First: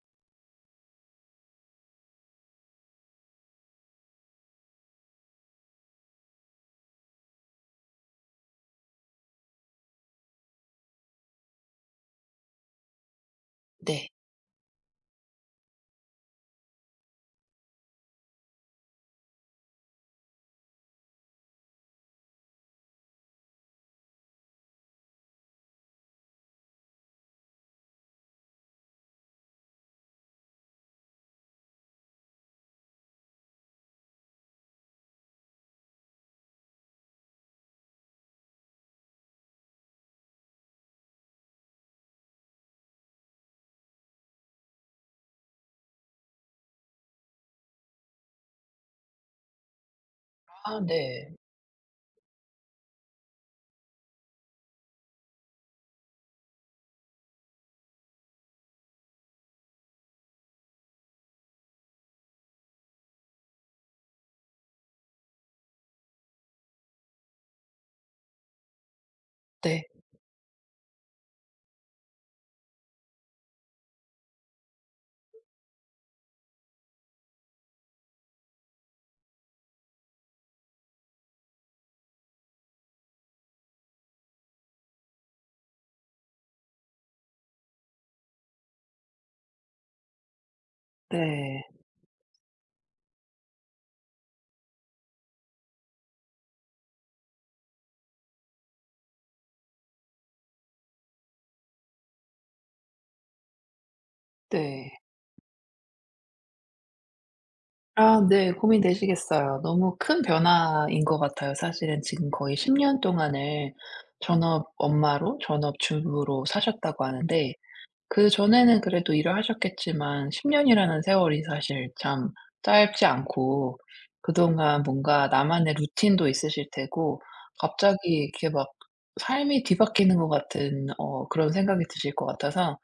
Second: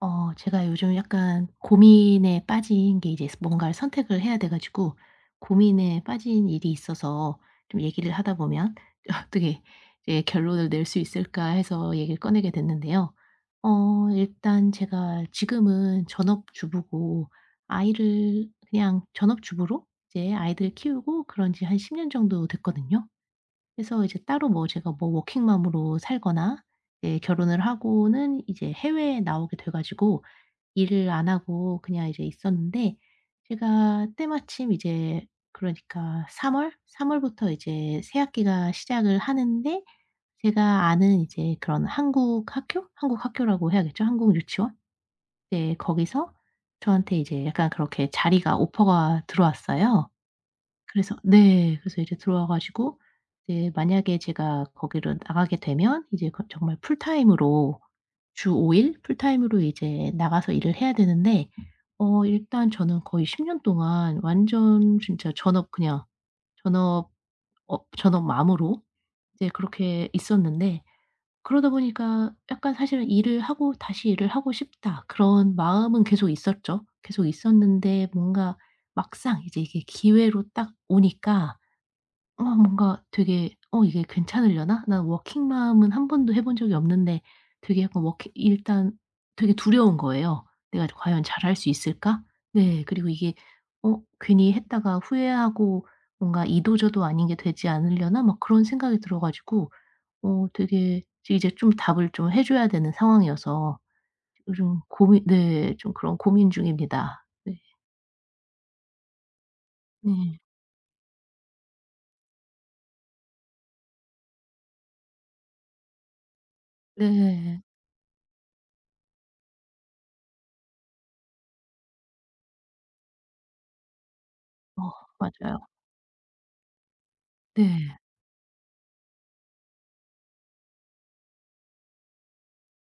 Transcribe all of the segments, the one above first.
제가 요즘 약간 고민에 빠진 게, 이제 뭔가를 선택을 해야 돼 가지고 고민에 빠진 일이 있어서 좀 얘기를 하다 보면 '어떻게 이제 결론을 낼 수 있을까?' 해서 얘기를 꺼내게 됐는데요. 네. 일단 제가 지금은 전업주부고, 아이를 그냥 전업주부로 이제 아이들 키우고 그런 지 한 10년 정도 됐거든요. 그래서 이제 따로 뭐 제가 뭐 워킹맘으로 살거나, 이제 결혼을 하고는 이제 해외에 나오게 돼 가지고 일을 안 하고 그냥 이제 있었는데, 제가 때마침 이제, 그러니까 3월 월? 3월 월부터 이제 새 학기가 시작을 하는데, 제가 아는 이제 그런 한국 학교? 한국 학교라고 해야겠죠? 한국 유치원? 네, 거기서 저한테 이제 약간 그렇게 자리가 오퍼가 들어왔어요. 아 그래서 네. 네. 그래서 이제 들어와 가지고, 이제 만약에 제가 거기를 나가게 되면 이제 그 정말 풀타임으로, 주 5일 풀타임으로 이제 나가서 일을 해야 되는데, 일단 저는 거의 10년 동안 완전 진짜 전업 그냥 전업 전업 맘으로 이제 네. 그렇게 있었는데, 그러다 보니까 약간 사실은 '일을 하고 다시 일을 하고 싶다.' 그런 마음은 계속 있었죠. 계속 있었는데 뭔가 막상 이제 이게 기회로 딱 오니까, 뭔가 되게 '어 이게 괜찮으려나? 난 워킹맘은 한 번도 해본 적이 없는데.' 되게 약간 워킹 일단 되게 두려운 거예요. '내가 과연 잘할 네. 수 있을까?' 네. 그리고 이게 괜히 했다가 후회하고, 뭔가 이도저도 아닌 게 되지 않으려나 막 그런 생각이 들어 가지고, 되게 지 이제 좀 답을 좀 해 줘야 되는 상황이어서 요즘 좀 네. 고민, 네, 좀 그런 고민 중입니다. 네. 아 네. 고민되시겠어요. 너무 큰 네. 변화인 것 같아요. 사실은 지금 거의 10년 동안을 전업 엄마로 전업 주부로 사셨다고 하는데 네. 그전에는 그래도 일을 하셨겠지만 10 년이라는 세월이 사실 참 짧지 않고 그동안 어 뭔가 맞아요. 나만의 루틴도 있으실 테고 갑자기 네. 이렇게 막 삶이 뒤바뀌는 것 같은 그런 생각이 드실 것 같아서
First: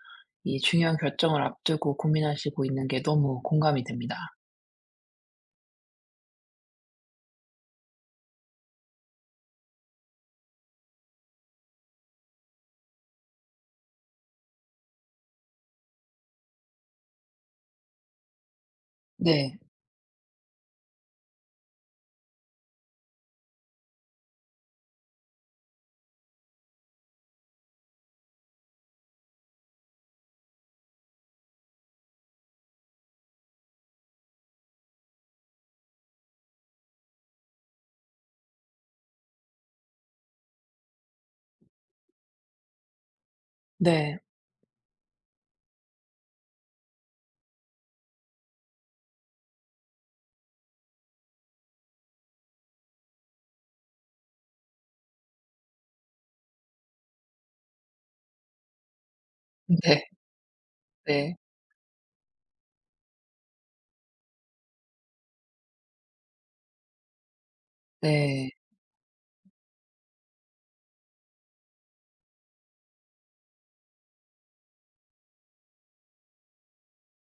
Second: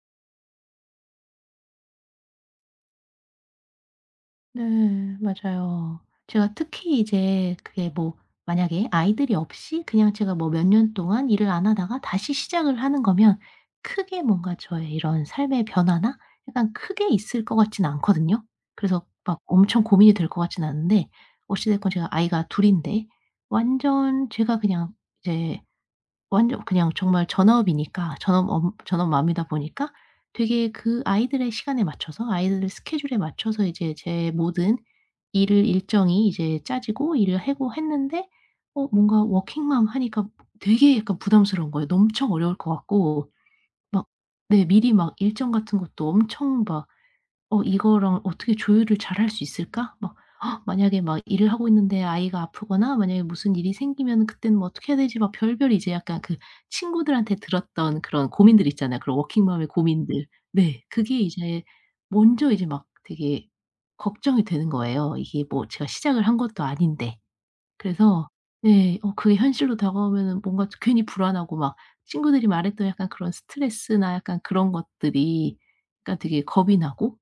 이 중요한 결정을 앞두고 고민하시고 있는 게 너무 공감이 됩니다. 네. 맞아요. 제가 특히 이제 그게 뭐, 만약에 아이들이 없이 그냥 제가 뭐 몇 년 동안 일을 안 하다가 다시 시작을 하는 거면 크게 뭔가 저의 이런 삶의 변화나 약간 크게 있을 것 같진 않거든요. 그래서 막 네. 엄청 고민이 될 것 같진 않은데, 어찌 됐건 제가 아이가 둘 인데 완전 제가 그냥 이제 완전 그냥 정말 전업이니까 전업 맘이다 보니까, 되게 그 아이들의 시간에 맞춰서 아이들의 스케줄에 맞춰서 이제 제 모든 일을 일정이 이제 짜지고 일을 하고 했는데, 뭔가 워킹맘 하니까 되게 약간 부담스러운 거예요. 엄청 어려울 것 같고 막, 네. 네, 미리 막 일정 같은 것도 엄청 막, '어 이거랑 어떻게 조율을 잘할 수 있을까?' 막, 만약에 막 일을 하고 있는데 아이가 아프거나 만약에 무슨 일이 생기면은 그때는 뭐 어떻게 해야 되지? 막 별별 이제 약간 그 친구들한테 들었던 그런 고민들 있잖아요, 그런 워킹맘의 네. 고민들. 네. 그게 네. 이제 먼저 이제 막 되게 걱정이 되는 거예요. 이게 뭐 제가 시작을 한 것도 아닌데. 그래서 네. 네, 그게 현실로 다가오면은 뭔가 괜히 불안하고 막 친구들이 말했던 약간 그런 스트레스나 약간 그런 것들이, 그러니까 되게 겁이 나고,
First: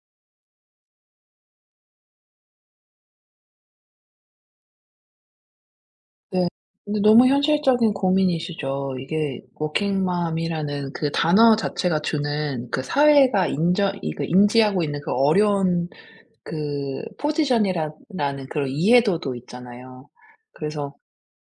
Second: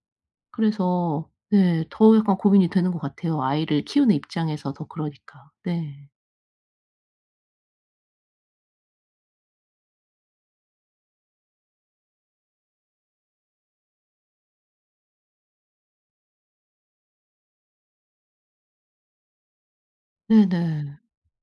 그래서 네, 더 약간 고민이 되는 것 같아요. 아이를 키우는 입장에서 더 그러니까. 네. 네. 근데 너무 현실적인 고민이시죠. 이게 워킹맘이라는 그 단어 자체가 주는 그 사회가 인정 이 그 인지하고 있는 그 어려운 그 포지션이라 라는 그런 이해도도 있잖아요. 그래서 네네.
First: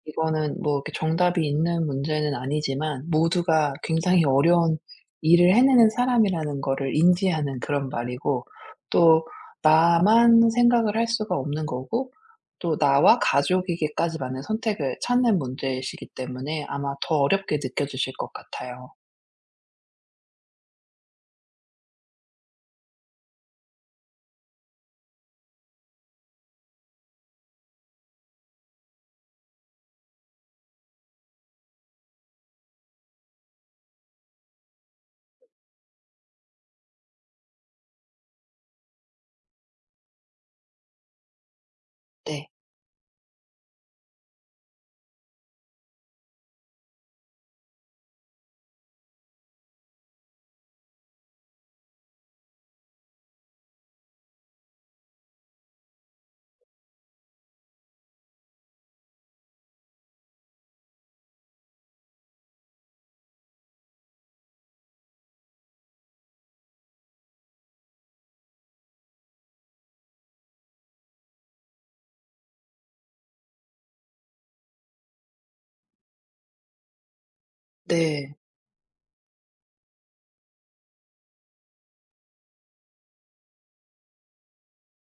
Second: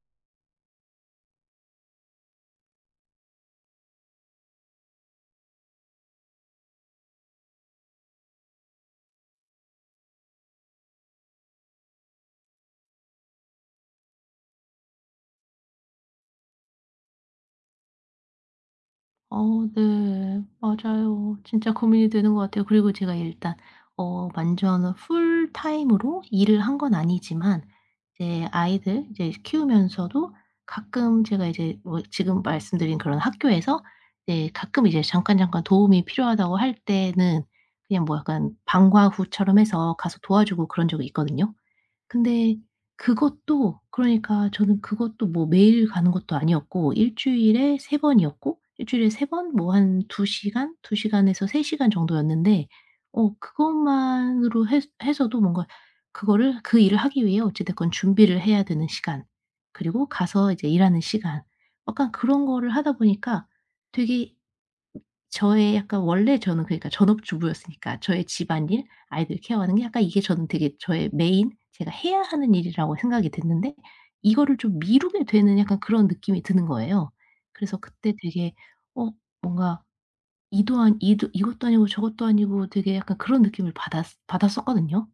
이거는 뭐 이렇게 정답이 있는 문제는 아니지만 모두가 굉장히 어려운 일을 해내는 사람이라는 거를 인지하는 그런 말이고 또 나만 생각을 할 수가 없는 거고 또 나와 가족에게까지만의 선택을 찾는 문제이시기 때문에 아마 더 어렵게 느껴지실 것 같아요. 어 네. 맞아요. 진짜 고민이 되는 것 같아요. 그리고 제가 일단 완전 풀타임으로 일을 한 건 아니지만, 이제 아이들 이제 키우면서도 가끔 제가 이제 뭐 지금 말씀드린 그런 학교에서 이제 가끔 이제 잠깐, 잠깐 도움이 필요하다고 할 때는 그냥 뭐 약간 방과 후처럼 해서 가서 도와주고 그런 적이 있거든요. 네. 근데 그것도, 그러니까 저는 그것도 뭐 매일 가는 것도 아니었고 일 주일에 3번 번이었고 일 주일에 3번 뭐 한 2시간 시간, 2시간 시간에서 3시간 시간 정도였는데, 그것만으로 해 해서도 뭔가 그거를 그 일을 하기 위해 어찌 됐건 준비를 해야 되는 시간, 그리고 가서 이제 일하는 시간, 약간 그런 거를 하다 보니까, 되게 저의 약간 원래 저는, 그러니까 전업주부였으니까 저의 집안일, 아이들 케어하는 게 약간 이게 저는 되게 저의 메인 제가 해야 하는 일이라고 생각이 됐는데, 이거를 좀 미루게 되는 약간 그런 느낌이 드는 거예요. 그래서 그때 네. 되게 어 뭔가 이도 안 이도 이것도 아니고 저것도 아니고 되게 약간 그런 느낌을 받았었거든요.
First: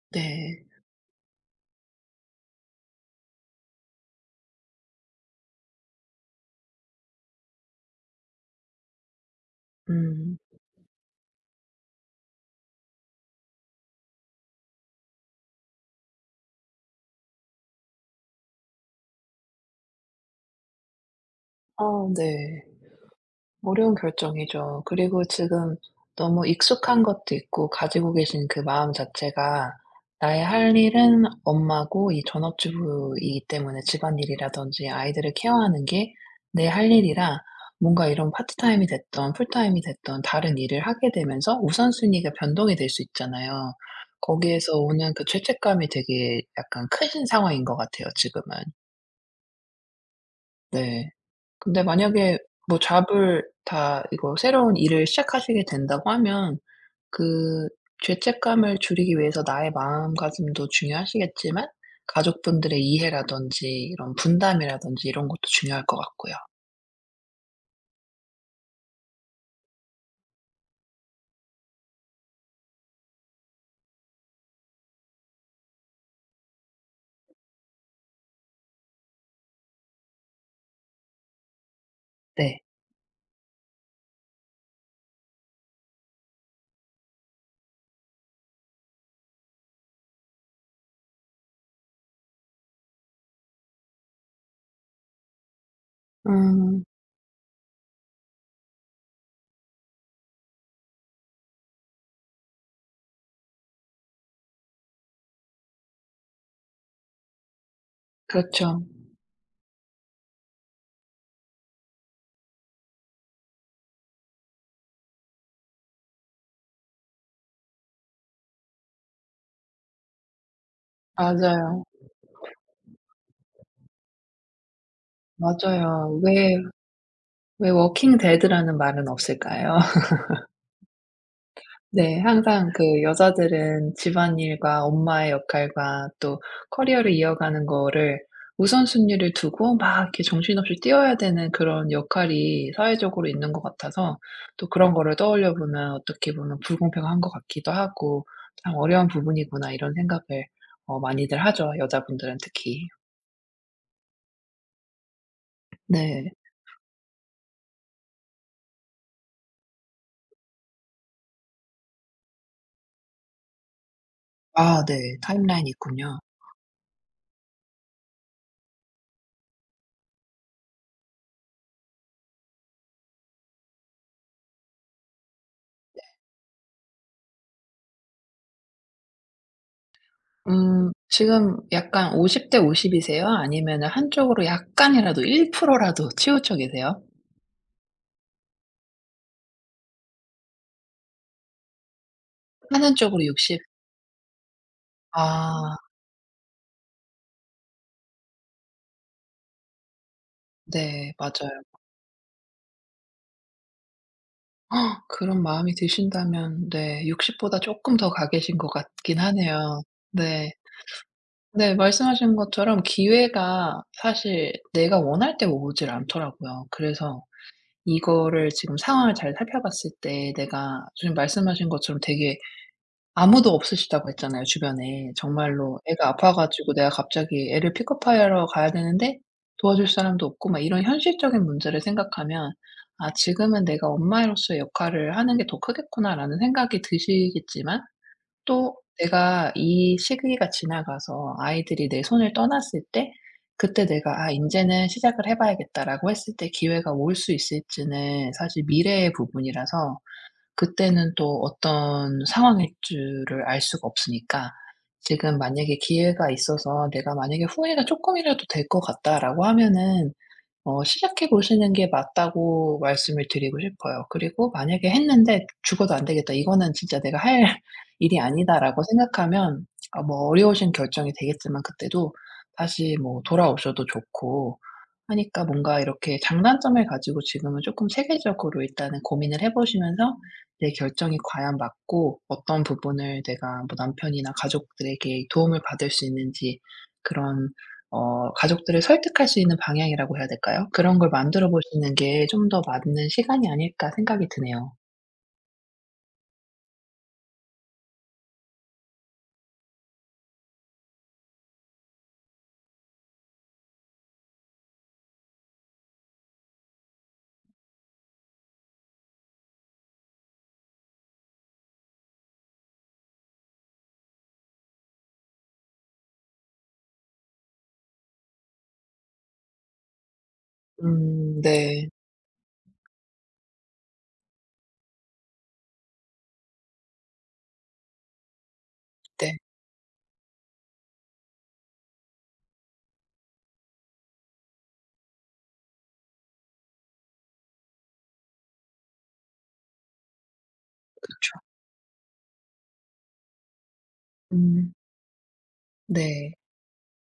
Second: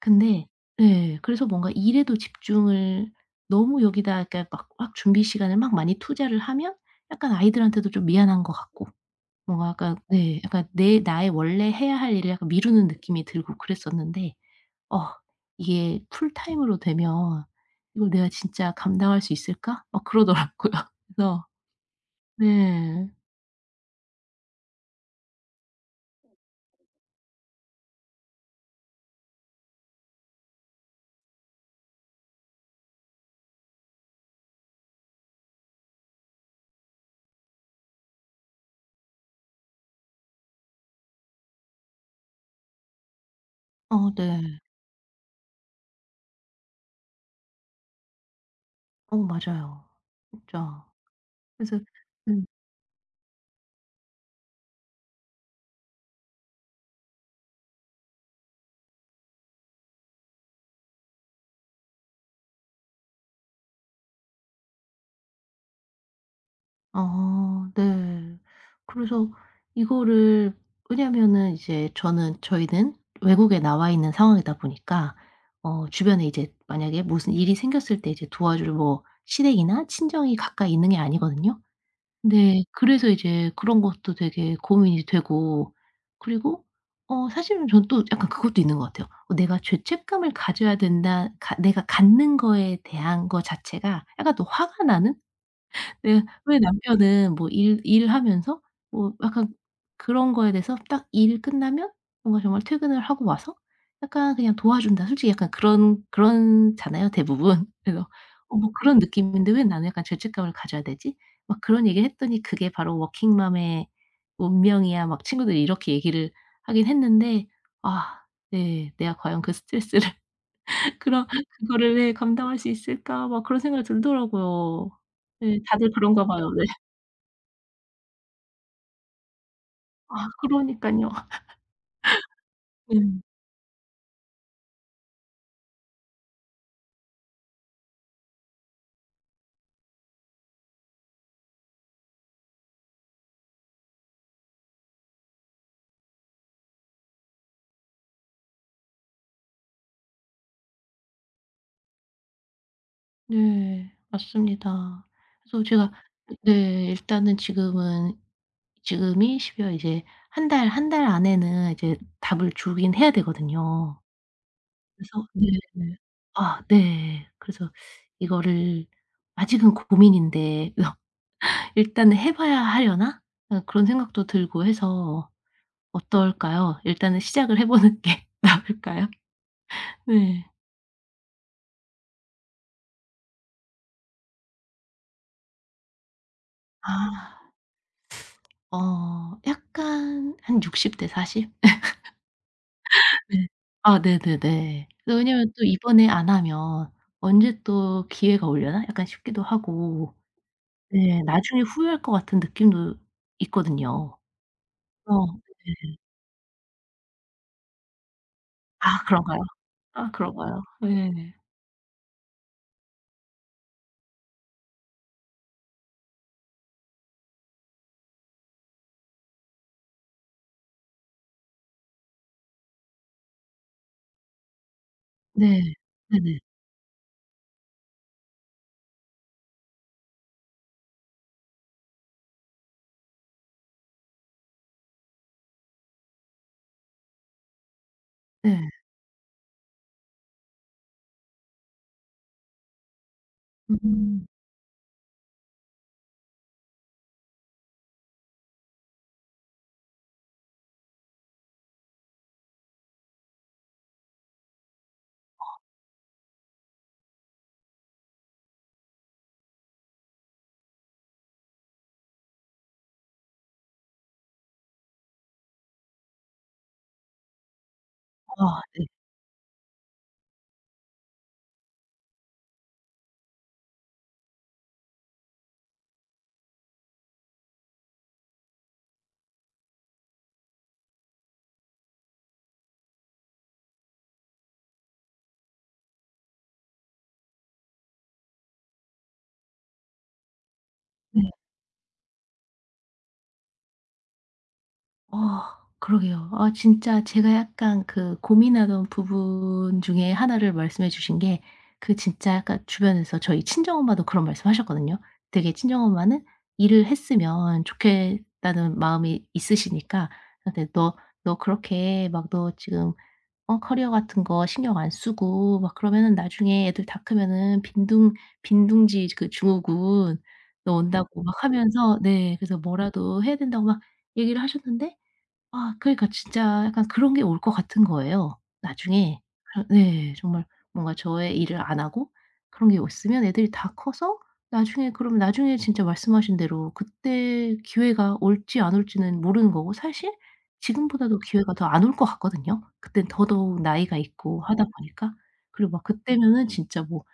근데 네. 네, 그래서 뭔가 일에도 집중을 너무 여기다, 그러니까 막 준비 시간을 막 많이 투자를 하면 약간 아이들한테도 좀 미안한 것 같고, 뭔가 약간 음. 네 약간 내 나의 원래 해야 할 일을 약간 미루는 느낌이 들고 그랬었는데, 어 이게 풀타임으로 되면 '이걸 내가 진짜 감당할 수 있을까?' 막 그러더라고요. 그래서 어 네. 네. 어려운 결정이죠. 그리고 지금 너무 익숙한 것도 있고 가지고 계신 그 마음 자체가 나의 할 일은 엄마고 이 전업주부이기 때문에 집안일이라든지 아이들을 케어하는 게 내 할 일이라 뭔가 이런 파트타임이 됐던 풀타임이 됐던 다른 일을 하게 되면서 우선순위가 변동이 될 수 있잖아요. 네. 거기에서 오는 그 죄책감이 되게 약간 크신 상황인 것 같아요, 지금은. 맞아요. 진짜. 네. 그래서 근데 만약에 네. 뭐 잡을 다 이거 새로운 일을 시작하시게 된다고 하면 그 죄책감을 줄이기 위해서 나의 마음가짐도 중요하시겠지만 가족분들의 이해라든지 이런 분담이라든지 이런 것도 중요할 것 같고요. 아 네. 그래서 이거를, 왜냐면은 이제 저는 저희는 외국에 나와 있는 상황이다 보니까, 주변에 이제 만약에 무슨 일이 생겼을 때 이제 도와줄 뭐 시댁이나 친정이 가까이 있는 게 아니거든요. 네. 네. 그래서 이제 그런 것도 되게 고민이 되고, 그리고 사실은 전 또 약간 그것도 있는 것 같아요. '내가 죄책감을 가져야 된다. 가 내가 갖는 거에 대한 거 자체가 약간 또 화가 나는.' 네. 왜 음 남편은 뭐 일 일하면서, 뭐 약간 그런 거에 대해서 딱 일 끝나면 뭔가 정말 퇴근을 하고 와서 약간 그냥 도와준다. 솔직히 약간 그런 그렇잖아요 대부분. 그래서 뭐 그렇죠. 그런 느낌인데 왜 나는 약간 죄책감을 가져야 되지? 막 그런 얘기를 했더니 그게 바로 워킹맘의 운명이야, 막 친구들이 이렇게 얘기를 하긴 했는데. 아 네. 내가 과연 그 스트레스를, 그런, 맞아요. 그거를, 네, 감당할 수 있을까 막 그런 생각이 들더라고요. 네 맞아요. 다들 그런가 봐요. 왜 네. 왜 워킹 데드라는 말은 없을까요? 아 그러니깐요. 네. 항상 네. 그 여자들은 집안일과 엄마의 역할과 또 커리어를 이어가는 거를 우선순위를 두고 막 이렇게 정신없이 뛰어야 되는 그런 역할이 사회적으로 있는 것 같아서 또 그런 거를 떠올려 보면 어떻게 보면 불공평한 것 같기도 하고 '참 어려운 부분이구나.' 이런 생각을 많이들 하죠, 여자분들은 특히. 네. 맞습니다. 그래서 제가 네. 네, 일단은 지금은 지금이 십2월, 이제 한 달, 한 달 안에는 이제 답을 주긴 해야 되거든요. 아 네. 그래서 네. 타임라인이 있군요. 아 네. 그래서 이거를, 아직은 고민인데 '일단은 해 봐야 하려나?' 그런 생각도 들고 해서 어떨까요? 일단은 시작을 해 보는 게 나을까요? 네. 지금 약간 50대 50 이세요? 아니면은 한쪽으로 약간이라도 1% 라도 치우쳐 계세요? 아. 약간 한 60대 40? 네. 하는 쪽으로 60 아 네네네. 그 왜냐면 또 아 이번에 안 하면 언제 또 기회가 오려나 약간 싶기도 하고, 네 네 나중에 맞아요. 후회할 것 같은 느낌도 있거든요. 헉, 그런 마음이 네. 드신다면 네 60 보다 조금 더 가 계신 것 아 같긴 그런가요? 하네요. 아 네. 그런가요? 네. 네 말씀하신 것처럼 기회가 사실 내가 원할 때 오질 않더라고요. 그래서 이거를 지금 상황을 잘 살펴봤을 때 내가 지금 말씀하신 것처럼 되게 아무도 없으시다고 했잖아요, 주변에. 네. 정말로 애가 아파 네네. 가지고 내가 갑자기 애를 픽업하러 가야 되는데 도와줄 사람도 없고 막 이런 현실적인 문제를 생각하면 '아 지금은 내가 엄마로서의 역할을 하는 게 더 크겠구나.'라는 생각이 드시겠지만 네. 또 내가 이 시기가 지나가서 아이들이 내 손을 떠났을 때 그때 내가 음. '아 인제는 시작을 해 봐야겠다.'라고 했을 때 기회가 올 수 있을지는 사실 미래의 부분이라서 그때는 또 어떤 상황일 줄을 알 수가 없으니까 지금 만약에 기회가 있어서 내가 만약에 '후회가 쪼끔이라도 될 것 같다.'라고 하면은 시작해 보시는 게 맞다고 말씀을 드리고 싶어요. 그리고 만약에 했는데 '죽어도 안 되겠다. 이거는 진짜 내가 할 일이 아 아니다.'라고 네. 생각하면 아 뭐 어려우신 결정이 되겠지만 그때도 다시 뭐 돌아오셔도 좋고 하니까 뭔가 이렇게 장단점을 가지고 지금은 조금 체계적으로 일단은 고민을 해 보시면서 내 결정이 과연 맞고 어떤 부분을 내가 뭐 남편이나 가족들에게 도움을 받을 수 있는지 그런 가족들을 설득할 수 있는 방향이라고 해야 될까요? 그런 걸 네. 만들어 보시는 게 좀 더 맞는 시간이 아닐까 생각이 드네요. 어 그러게요. 아 진짜 제가 약간 그 고민하던 부분 중에 하나를 말씀해 주신 게, 그 진짜 약간 주변에서 저희 친정엄마도 그런 말씀하셨거든요. 되게 친정엄마는 일을 했으면 좋겠다는 마음이 있으시니까. 근데 "너 그렇게 막 너 지금 커리어 같은 거 신경 안 쓰고 막 그러면은 나중에 애들 다 크면은 빈둥지 그 증후군 너 온다고." 막 네. 하면서, 네, 그래서 "뭐라도 해야 된다."고 막 얘기를 하셨는데, 아 그러니까 진짜 약간 그런 게 올 것 같은 거예요, 나중에. 네. 그래 네. 정말 뭔가 저의 일을 안 하고 그런 게 있으면 애들이 다 커서 나중에, 그러면 나중에 진짜 말씀하신 대로 그때 기회가 올지 안 올지는 모르는 거고, 사실 지금보다도 그쵸. 기회가 더 안 올 것 같거든요. 그땐 더더욱 나이가 있고 하다 음 보니까. 그리고 막 네. 그때면은 진짜 뭐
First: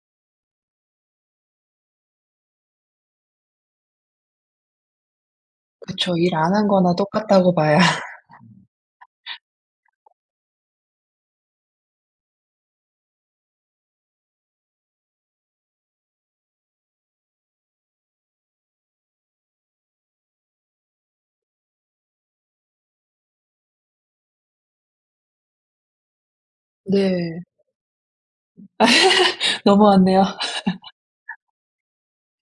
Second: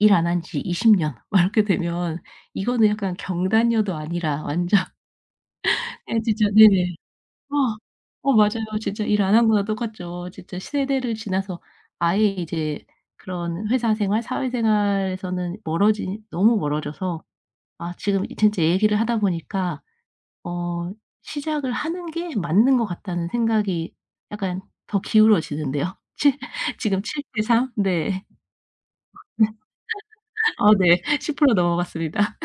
일 안 한 지 20년 년 막 이렇게 되면 이거는 약간 경단녀도 아니라 완전. 그쵸. 예 일 진짜 안 한 거나 네. 똑같다고 아. 봐야 맞아요. 진짜 일 안 한 거나 똑같죠. 진짜 세대를 지나서 아예 이제 그런 회사 생활, 사회 생활에서는 멀어지 너무 멀어져서, 아 지금 이 진짜 얘기를 하다 보니까 어 '시작을 하는 게 맞는 것 같다.'는 생각이 약간 더 기울어지는데요. 칠 지금 네. 7:3, 네. 넘어왔네요. 네. 10% 넘어갔습니다.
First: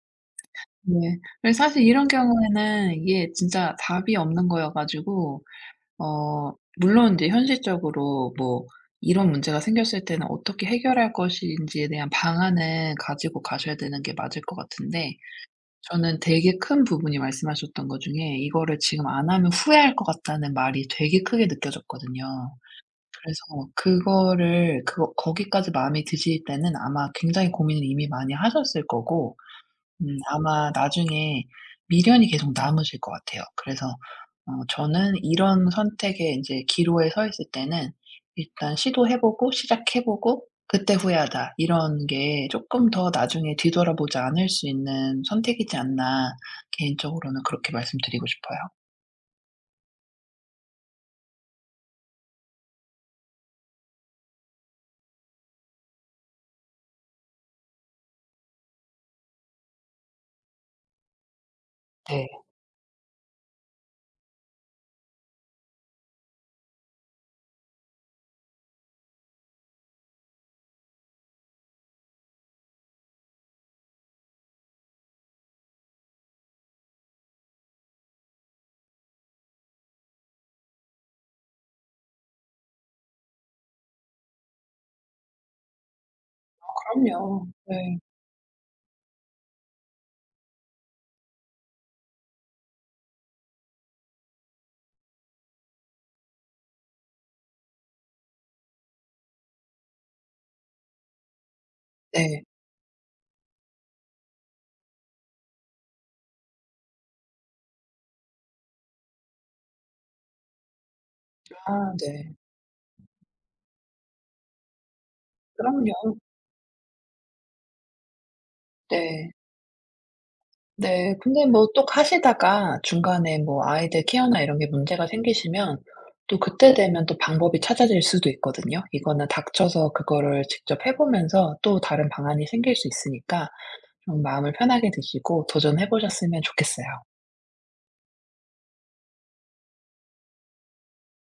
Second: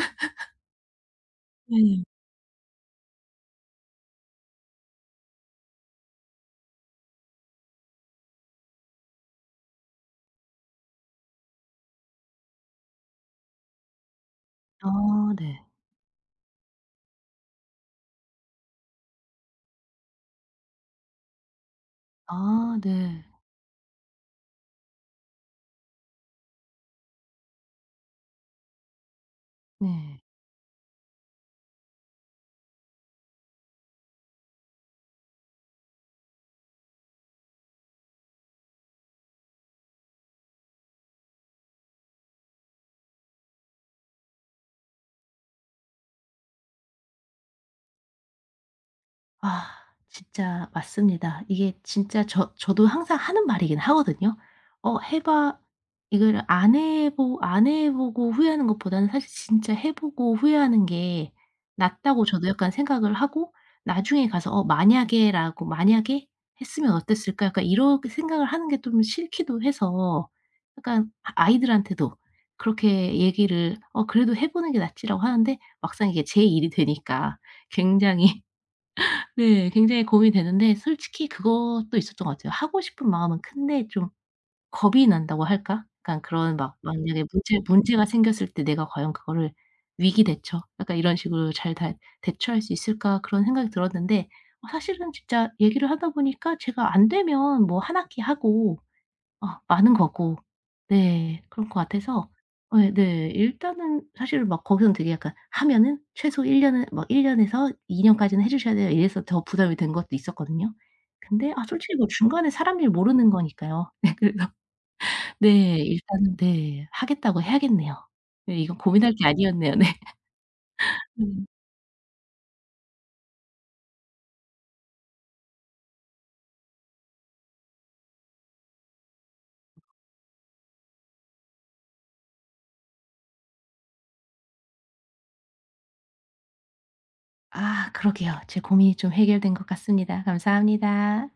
네. 근데 사실 네. 이런 경우에는 이게 진짜 답이 없는 거여 가지고 어 물론 이제 현실적으로 뭐 이런 문제가 생겼을 때는 어떻게 해결할 것인지에 대한 방안을 가지고 가셔야 되는 게 맞을 것 아 같은데 네. 저는 되게 큰 부분이 말씀하셨던 것 중에 이거를 지금 안 하면 후회할 것 같다는 말이 되게 크게 느껴졌거든요. 아 네. 그래서 그거를 그거 거기까지 마음이 드실 때는 아마 굉장히 고민을 이미 많이 하셨을 거고 네. 아마 나중에 미련이 계속 남으실 것 같아요. 그래서 저는 이런 선택의 이제 기로에 서 있을 때는 일단 시도해 보고 시작해 보고 '그때 후회하다.' 이런 게 조금 더 나중에 뒤돌아보지 않을 수 있는 선택이지 않나 개인적으로는 그렇게 말씀드리고 싶어요. 아 진짜 맞습니다. 이게 진짜 저도 항상 하는 말이긴 하거든요. "어 해 봐." 이걸 안 해 보고 후회하는 것보다는 사실 진짜 해 보고 후회하는 게 낫다고 네. 저도 약간 생각을 하고, 나중에 가서 '어 만약에 했으면 어땠을까?' 약간 이렇게 생각을 하는 게 좀 싫기도 해서, 약간 아 아이들한테도 그렇게 얘기를 "어 그래도 해 보는 게 낫지."라고 하는데, 막상 이게 제 일이 되니까 굉장히, 네, 굉장히 고민이 되는데, 솔직히 그것도 있었던 것 같아요. 하고 싶은 마음은 큰데 좀 겁이 난다고 할까? 약간 그런 막, 만약에 그럼요. 문제 네. 문제가 생겼을 때 '내가 과연 그거를 위기 대처 약간 이런 식으로 잘 다 대처할 수 있을까?' 그런 생각이 들었는데, 사실은 진짜 얘기를 하다 보니까 제가 안 되면 뭐 한 학기 하고, 아 많은 거고. 네. 그런 것 같아서 네. 예 네. 일단은 사실 막 거기서는 되게 약간 하면은 최소 1년 년은, 막일 년에서 2년 년까지는 해 주셔야 돼요. 이래서 더 부담이 된 것도 있었거든요. 근데 아 아 솔직히 뭐 네. 중간에 사람 일 모르는 거니까요. 네 그래서 네, 그럼요. 일단은 네 하겠다고 해야겠네요. 네, 이건 고민할 게 네. 아니었네요. 네. 네. 근데 음. 뭐 또 하시다가 중간에 뭐 아이들 케어나 이런 게 문제가 생기시면 또 그때 되면 또 방법이 찾아질 수도 있거든요. 이거는 닥쳐서 그거를 직접 해 보면서 또 다른 방안이 생길 수 있으니까 좀 마음을 편하게 드시고 도전해 보셨으면 좋겠어요. 아 그러게요. 제 고민이 좀 해결된 것 같습니다. 감사합니다.